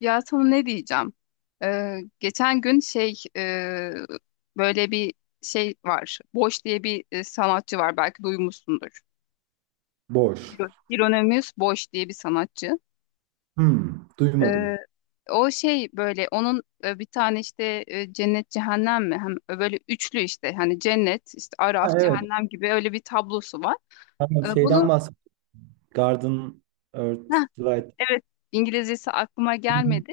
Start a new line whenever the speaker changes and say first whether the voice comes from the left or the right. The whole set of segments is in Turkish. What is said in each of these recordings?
left: Ya sana ne diyeceğim? Geçen gün şey böyle bir şey var. Boş diye bir sanatçı var. Belki duymuşsundur.
right: Boş.
left: Hieronymus Boş diye bir sanatçı. Ee,
right: Duymadım.
left: O şey böyle onun bir tane işte cennet cehennem mi? Hem böyle üçlü işte hani cennet işte
right: Ha,
left: Araf
right: evet.
left: cehennem gibi öyle bir tablosu var.
right: Tamam, şeyden
left: Bunu
right: bahsettik. Garden, Earth,
left: Heh,
right: Light.
left: evet, İngilizcesi aklıma
right: Dün-
left: gelmedi.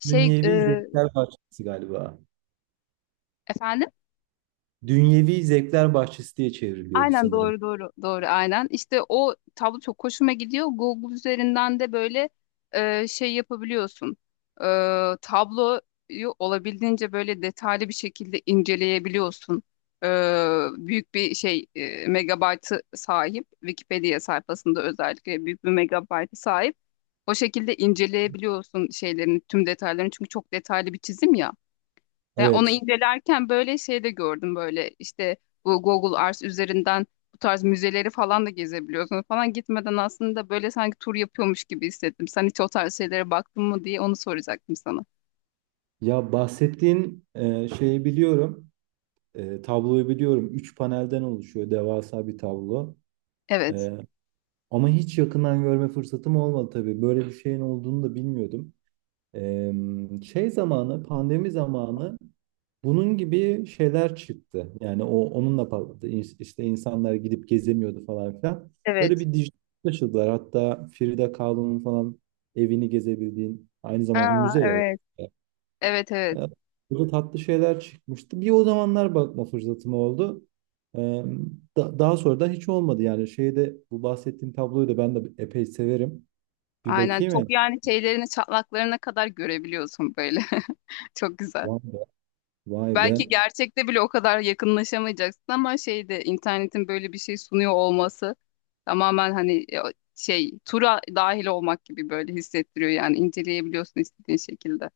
left: Şey
right: Dünyevi Zevkler Bahçesi galiba.
left: efendim,
right: Dünyevi Zevkler Bahçesi diye çevriliyordu
left: aynen,
right: sanırım.
left: doğru doğru doğru, aynen. İşte o tablo çok hoşuma gidiyor. Google üzerinden de böyle şey yapabiliyorsun. E, Tabloyu olabildiğince böyle detaylı bir şekilde inceleyebiliyorsun. E, Büyük bir şey megabaytı sahip. Wikipedia sayfasında özellikle büyük bir megabaytı sahip. O şekilde inceleyebiliyorsun şeylerin tüm detaylarını. Çünkü çok detaylı bir çizim ya. Ya onu
right: Evet.
left: incelerken böyle şey de gördüm, böyle işte bu Google Earth üzerinden bu tarz müzeleri falan da gezebiliyorsunuz falan, gitmeden, aslında böyle sanki tur yapıyormuş gibi hissettim. Sen hiç o tarz şeylere baktın mı diye onu soracaktım sana.
right: Ya bahsettiğin şeyi biliyorum. Tabloyu biliyorum. Üç panelden oluşuyor devasa bir tablo.
left: Evet.
right: E, Ama hiç yakından görme fırsatım olmadı tabii. Böyle bir şeyin olduğunu da bilmiyordum. E, Şey zamanı, pandemi zamanı bunun gibi şeyler çıktı. Yani o onunla patladı. İşte insanlar gidip gezemiyordu falan filan. Böyle
left: Evet.
right: bir dijital taşıdılar. Hatta Frida Kahlo'nun falan evini gezebildiğin aynı zamanda
left: Aa,
right: müze ya, orası.
left: evet. Evet, evet.
right: Ee, Burada tatlı şeyler çıkmıştı. Bir o zamanlar bakma fırsatım oldu. Ee, Daha sonra da hiç olmadı. Yani şeyde bu bahsettiğim tabloyu da ben de epey severim. Bir
left: Aynen,
right: bakayım ya.
left: çok yani şeylerini çatlaklarına kadar görebiliyorsun böyle. Çok güzel.
right: Vay be. Vay be.
left: Belki gerçekte bile o kadar yakınlaşamayacaksın ama şeyde internetin böyle bir şey sunuyor olması tamamen, hani şey tura dahil olmak gibi böyle hissettiriyor yani, inceleyebiliyorsun istediğin şekilde.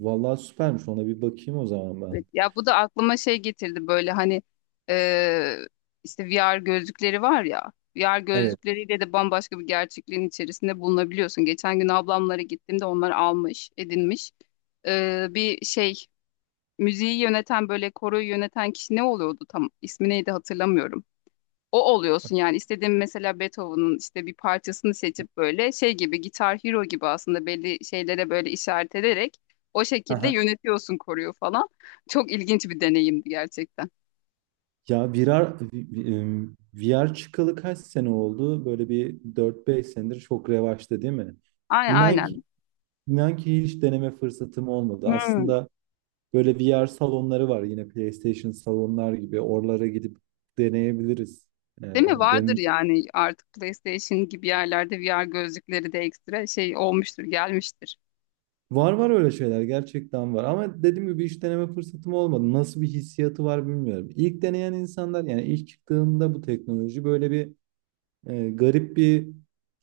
right: Vallahi süpermiş. Ona bir bakayım o zaman
left: Evet,
right: ben.
left: ya bu da aklıma şey getirdi, böyle hani e, işte VR gözlükleri var ya, VR
right: Evet.
left: gözlükleriyle de bambaşka bir gerçekliğin içerisinde bulunabiliyorsun. Geçen gün ablamlara gittiğimde onlar almış, edinmiş bir şey, müziği yöneten, böyle koroyu yöneten kişi ne oluyordu, tam ismi neydi hatırlamıyorum. O oluyorsun yani, istediğin mesela Beethoven'ın işte bir parçasını seçip böyle şey gibi, Gitar Hero gibi aslında belli şeylere böyle işaret ederek o şekilde yönetiyorsun koruyu falan. Çok ilginç bir deneyimdi gerçekten.
right: Ya VR, VR çıkalı kaç sene oldu? Böyle bir dört beş senedir çok revaçta değil mi?
left: Aynen,
right: İnan
left: aynen.
right: ki, inan ki, hiç deneme fırsatım olmadı.
left: Hmm.
right: Aslında böyle VR salonları var yine PlayStation salonlar gibi. Oralara gidip deneyebiliriz. Ee,
left: Değil mi? Vardır
right: den-
left: yani, artık PlayStation gibi yerlerde VR gözlükleri de ekstra şey olmuştur, gelmiştir.
right: Var var, öyle şeyler gerçekten var. Ama dediğim gibi hiç deneme fırsatım olmadı. Nasıl bir hissiyatı var bilmiyorum. İlk deneyen insanlar, yani ilk çıktığında bu teknoloji, böyle bir garip bir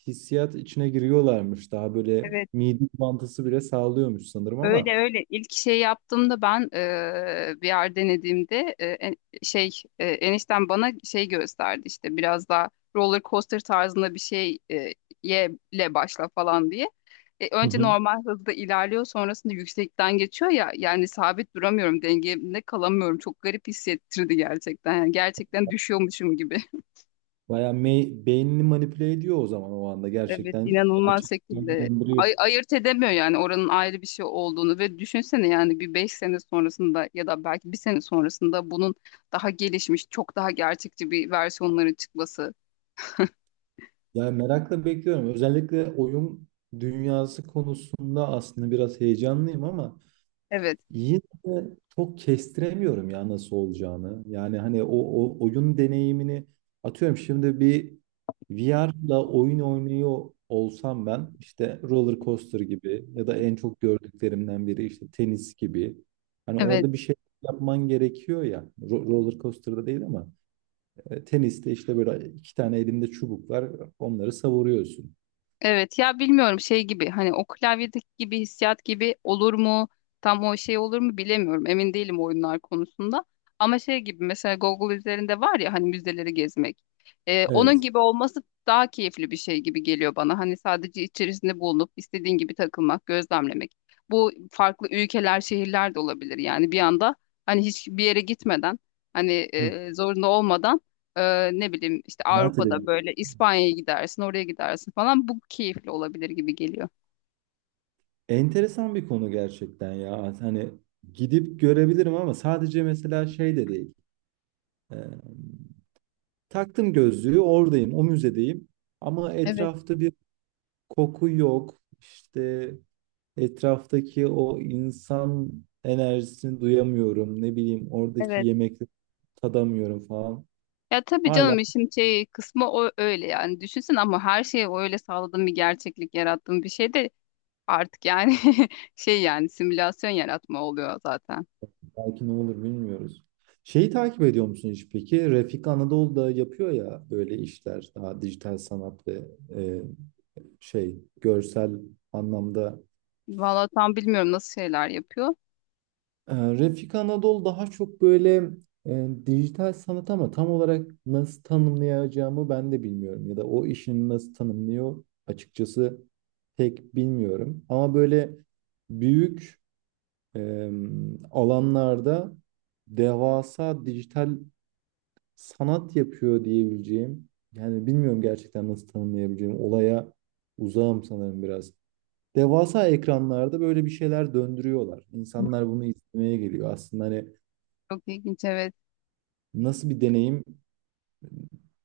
right: hissiyat içine giriyorlarmış. Daha böyle
left: Evet.
right: mide bulantısı bile sağlıyormuş sanırım ama
left: Öyle öyle, ilk şey yaptığımda ben bir yer denediğimde şey enişten bana şey gösterdi, işte biraz daha roller coaster tarzında bir şey, ye ile başla falan diye.
right: hı
left: Önce
right: hı,
left: normal hızda ilerliyor, sonrasında yüksekten geçiyor ya, yani sabit duramıyorum, dengemde kalamıyorum, çok garip hissettirdi gerçekten, yani gerçekten düşüyormuşum gibi.
right: bayağı beynini manipüle ediyor o zaman o anda,
left: Evet,
right: gerçekten
left: inanılmaz
right: gerçekten
left: şekilde
right: gerçekleştiriyor.
left: ayırt edemiyor yani, oranın ayrı bir şey olduğunu. Ve düşünsene yani bir beş sene sonrasında ya da belki bir sene sonrasında bunun daha gelişmiş, çok daha gerçekçi bir versiyonların çıkması.
right: Yani merakla bekliyorum. Özellikle oyun dünyası konusunda aslında biraz heyecanlıyım ama
left: Evet.
right: yine de çok kestiremiyorum ya nasıl olacağını. Yani hani o oyun deneyimini, atıyorum şimdi bir VR'la oyun oynuyor olsam ben, işte roller coaster gibi ya da en çok gördüklerimden biri işte tenis gibi. Hani
left: Evet.
right: orada bir şey yapman gerekiyor ya. Roller coaster'da değil ama teniste işte böyle iki tane elinde çubuk var. Onları savuruyorsun.
left: Evet ya, bilmiyorum, şey gibi hani o klavyedeki gibi hissiyat gibi olur mu, tam o şey olur mu bilemiyorum, emin değilim oyunlar konusunda. Ama şey gibi mesela Google üzerinde var ya hani, müzeleri gezmek, onun
right: Evet.
left: gibi olması daha keyifli bir şey gibi geliyor bana. Hani sadece içerisinde bulunup istediğin gibi takılmak, gözlemlemek, bu farklı ülkeler, şehirler de olabilir yani, bir anda hani hiç bir yere gitmeden, hani
right: Hı.
left: zorunda olmadan, ne bileyim işte
right: Seyahat.
left: Avrupa'da böyle İspanya'ya gidersin, oraya gidersin falan. Bu keyifli olabilir gibi geliyor.
right: Enteresan bir konu gerçekten ya. Hani gidip görebilirim ama sadece mesela şey de değil. Ee, Taktım gözlüğü, oradayım, o müzedeyim. Ama
left: Evet,
right: etrafta bir koku yok. İşte etraftaki o insan enerjisini duyamıyorum. Ne bileyim oradaki
left: evet.
right: yemekleri tadamıyorum falan.
left: Ya tabii
right: Hala
left: canım, işin şey kısmı o, öyle yani düşünsün. Ama her şeye o öyle sağladığım bir gerçeklik, yarattığım bir şey de artık yani. Şey yani simülasyon yaratma oluyor zaten.
right: belki ne olur bilmiyoruz. Şeyi takip ediyor musun hiç peki? Refik Anadolu'da yapıyor ya böyle işler, daha dijital sanat ve e, şey, görsel anlamda.
left: Vallahi tam bilmiyorum nasıl şeyler yapıyor.
right: Refik Anadol daha çok böyle dijital sanat, ama tam olarak nasıl tanımlayacağımı ben de bilmiyorum. Ya da o işini nasıl tanımlıyor açıkçası pek bilmiyorum. Ama böyle büyük e, alanlarda devasa dijital sanat yapıyor diyebileceğim. Yani bilmiyorum gerçekten nasıl tanımlayabileceğim. Olaya uzağım sanırım biraz. Devasa ekranlarda böyle bir şeyler döndürüyorlar. İnsanlar bunu izlemeye geliyor. Aslında hani
left: Çok ilginç, evet.
right: nasıl bir deneyim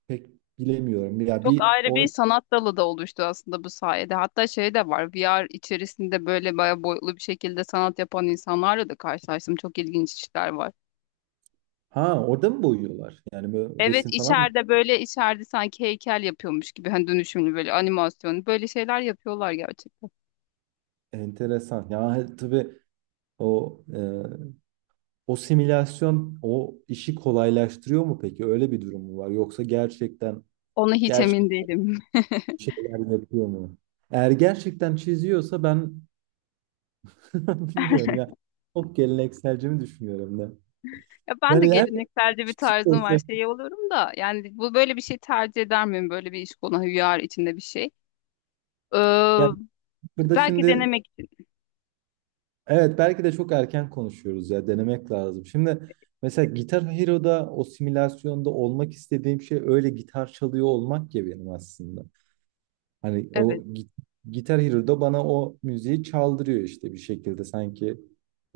right: pek bilemiyorum. Ya
left: Çok
right: bir
left: ayrı
right: o,
left: bir sanat dalı da oluştu aslında bu sayede. Hatta şey de var, VR içerisinde böyle bayağı boyutlu bir şekilde sanat yapan insanlarla da karşılaştım. Çok ilginç işler var.
right: ha, orada mı boyuyorlar? Yani böyle
left: Evet,
right: resim falan mı?
left: içeride böyle, içeride sanki heykel yapıyormuş gibi, hani dönüşümlü böyle animasyon böyle şeyler yapıyorlar gerçekten.
right: Enteresan. Ya tabii o e, o simülasyon o işi kolaylaştırıyor mu peki? Öyle bir durum mu var? Yoksa gerçekten
left: Ona hiç
right: gerçek
left: emin değilim.
right: şeyler yapıyor mu? Eğer gerçekten çiziyorsa ben bilmiyorum ya. Çok gelenekselci mi düşünüyorum da.
left: Ya ben de
right: Yani her
left: gelenekselce bir tarzım var,
right: olsa-
left: şey oluyorum da yani, bu böyle bir şey tercih eder miyim, böyle bir iş, konu VR içinde bir şey. Ee,
right: yani burada
left: Belki
right: şimdi
left: denemek için.
right: evet, belki de çok erken konuşuyoruz ya, denemek lazım. Şimdi mesela Gitar Hero'da o simülasyonda olmak istediğim şey, öyle gitar çalıyor olmak ya benim aslında. Hani
left: Evet.
right: o gi- Gitar Hero'da bana o müziği çaldırıyor işte bir şekilde, sanki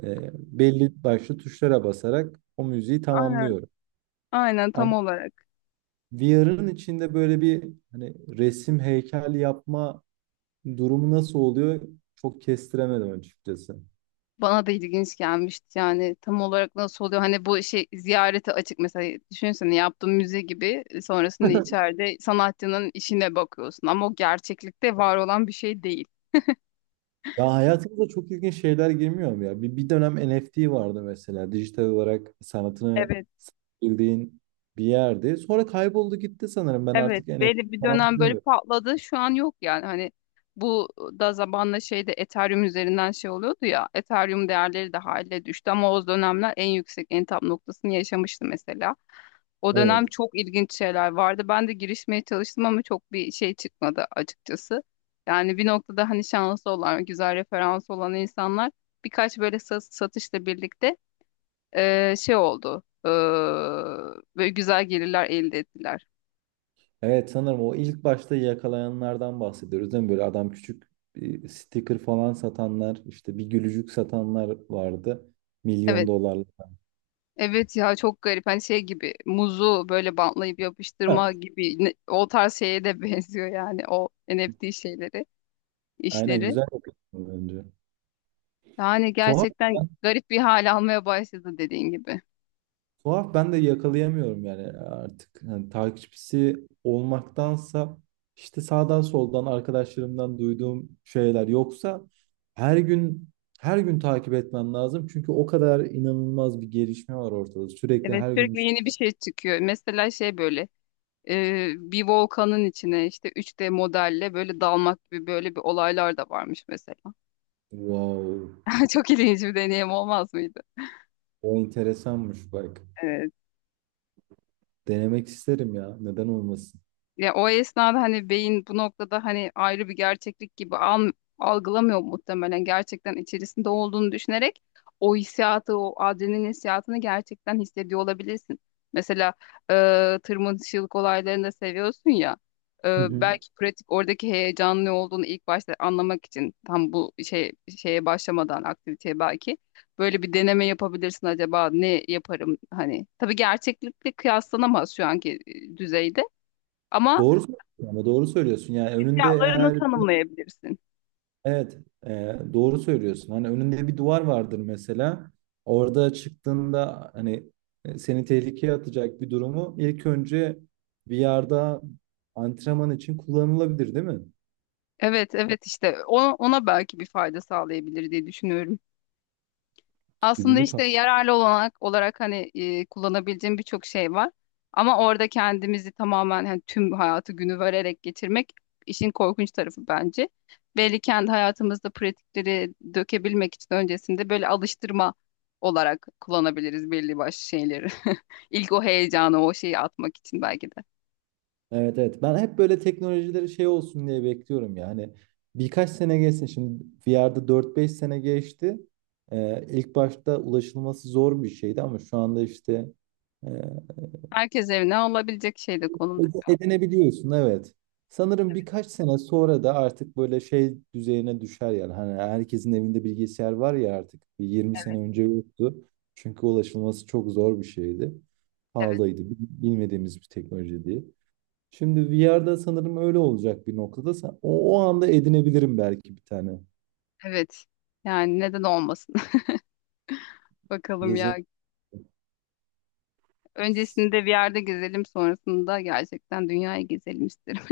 right: belli başlı tuşlara basarak o müziği
left: Aynen.
right: tamamlıyorum.
left: Aynen
right: Ama
left: tam olarak.
right: VR'ın içinde böyle bir, hani resim heykel yapma durumu nasıl oluyor çok kestiremedim açıkçası.
left: Bana da ilginç gelmişti yani, tam olarak nasıl oluyor hani, bu şey ziyarete açık mesela, düşünsene yaptığın müze gibi, sonrasında içeride sanatçının işine bakıyorsun ama o gerçeklikte var olan bir şey değil.
right: Ya hayatımıza çok ilginç şeyler girmiyor mu ya? Bir dönem NFT vardı mesela. Dijital olarak sanatını
left: Evet.
right: bildiğin bir yerdi. Sonra kayboldu gitti sanırım. Ben
left: Evet,
right: artık
left: belli
right: NFT
left: bir
right: falan
left: dönem böyle
right: duymuyorum.
left: patladı. Şu an yok yani, hani bu da zamanla şeyde Ethereum üzerinden şey oluyordu ya. Ethereum değerleri de hale düştü ama o dönemler en yüksek, en tam noktasını yaşamıştı mesela. O dönem
right: Evet.
left: çok ilginç şeyler vardı. Ben de girişmeye çalıştım ama çok bir şey çıkmadı açıkçası. Yani bir noktada hani şanslı olan, güzel referans olan insanlar birkaç böyle satışla birlikte şey oldu. Böyle güzel gelirler elde ettiler.
right: Evet, sanırım o ilk başta yakalayanlardan bahsediyoruz değil mi? Böyle adam küçük bir sticker falan satanlar, işte bir gülücük satanlar vardı. Milyon
left: Evet.
right: dolarlık.
left: Evet ya, çok garip. Hani şey gibi, muzu böyle bantlayıp
right: Ha,
left: yapıştırma gibi o tarz şeye de benziyor yani, o NFT şeyleri,
right: aynen,
left: işleri.
right: güzel bakıyorsun önce.
left: Yani
right: Tuhaf
left: gerçekten garip bir hal almaya başladı, dediğin gibi.
right: Tuhaf, ben de yakalayamıyorum yani artık. Hani takipçisi olmaktansa işte sağdan soldan arkadaşlarımdan duyduğum şeyler, yoksa her gün her gün takip etmem lazım. Çünkü o kadar inanılmaz bir gelişme var ortada. Sürekli
left: Evet,
right: her gün bir
left: sürekli
right: şey.
left: yeni bir şey çıkıyor. Mesela şey böyle, bir volkanın içine işte 3D modelle böyle dalmak gibi böyle bir olaylar da varmış mesela.
right: Wow,
left: Çok ilginç bir deneyim olmaz mıydı?
right: o enteresanmış bak. Denemek isterim ya. Neden olmasın?
left: Ya o esnada hani beyin bu noktada hani ayrı bir gerçeklik gibi algılamıyor muhtemelen. Gerçekten içerisinde olduğunu düşünerek o hissiyatı, o adrenalin hissiyatını gerçekten hissediyor olabilirsin. Mesela e, tırmanışçılık olaylarını da seviyorsun ya.
right: Hı hı.
left: Belki pratik, oradaki heyecanlı olduğunu ilk başta anlamak için, tam bu şey, şeye başlamadan aktiviteye, belki böyle bir deneme yapabilirsin acaba, ne yaparım hani. Tabii gerçeklikle kıyaslanamaz şu anki düzeyde. Ama
right: Doğru söylüyorsun. Yani önünde
left: fiyatlarını
right: eğer,
left: tanımlayabilirsin.
right: evet, doğru söylüyorsun. Hani önünde bir duvar vardır mesela. Orada çıktığında hani seni tehlikeye atacak bir durumu ilk önce bir yerde antrenman için kullanılabilir, değil mi?
left: Evet, evet, işte ona belki bir fayda sağlayabilir diye düşünüyorum. Aslında
right: İlginç
left: işte
right: o.
left: yararlı olanak olarak hani kullanabileceğim birçok şey var. Ama orada kendimizi tamamen hani tüm hayatı günü vererek geçirmek işin korkunç tarafı bence. Belli kendi hayatımızda pratikleri dökebilmek için öncesinde böyle alıştırma olarak kullanabiliriz belli başlı şeyleri. İlk o heyecanı, o şeyi atmak için belki de.
right: Evet, evet. Ben hep böyle teknolojileri şey olsun diye bekliyorum ya. Hani birkaç sene geçsin. Şimdi VR'da dört beş sene geçti. İlk başta ulaşılması zor bir şeydi ama şu anda işte e,
left: Herkes evine alabilecek şey de konumda.
right: Edinebiliyorsun, evet. Sanırım birkaç sene sonra da artık böyle şey düzeyine düşer yani. Hani herkesin evinde bilgisayar var ya artık. Bir 20 sene önce yoktu. Çünkü ulaşılması çok zor bir şeydi.
left: Evet.
right: Pahalıydı. Bilmediğimiz bir teknoloji diye. Şimdi VR'da sanırım öyle olacak bir noktada. O anda edinebilirim belki bir tane.
left: Evet. Yani neden olmasın? Bakalım ya.
right: Gezi.
left: Öncesinde bir yerde gezelim, sonrasında gerçekten dünyayı gezelim isterim.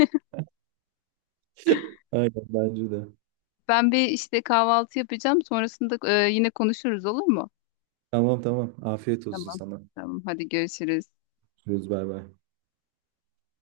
right: Aynen bence de.
left: Ben bir işte kahvaltı yapacağım, sonrasında yine konuşuruz, olur mu?
right: Tamam tamam. Afiyet olsun
left: Tamam.
right: sana.
left: Tamam. Hadi görüşürüz.
right: Görüşürüz, bay bay.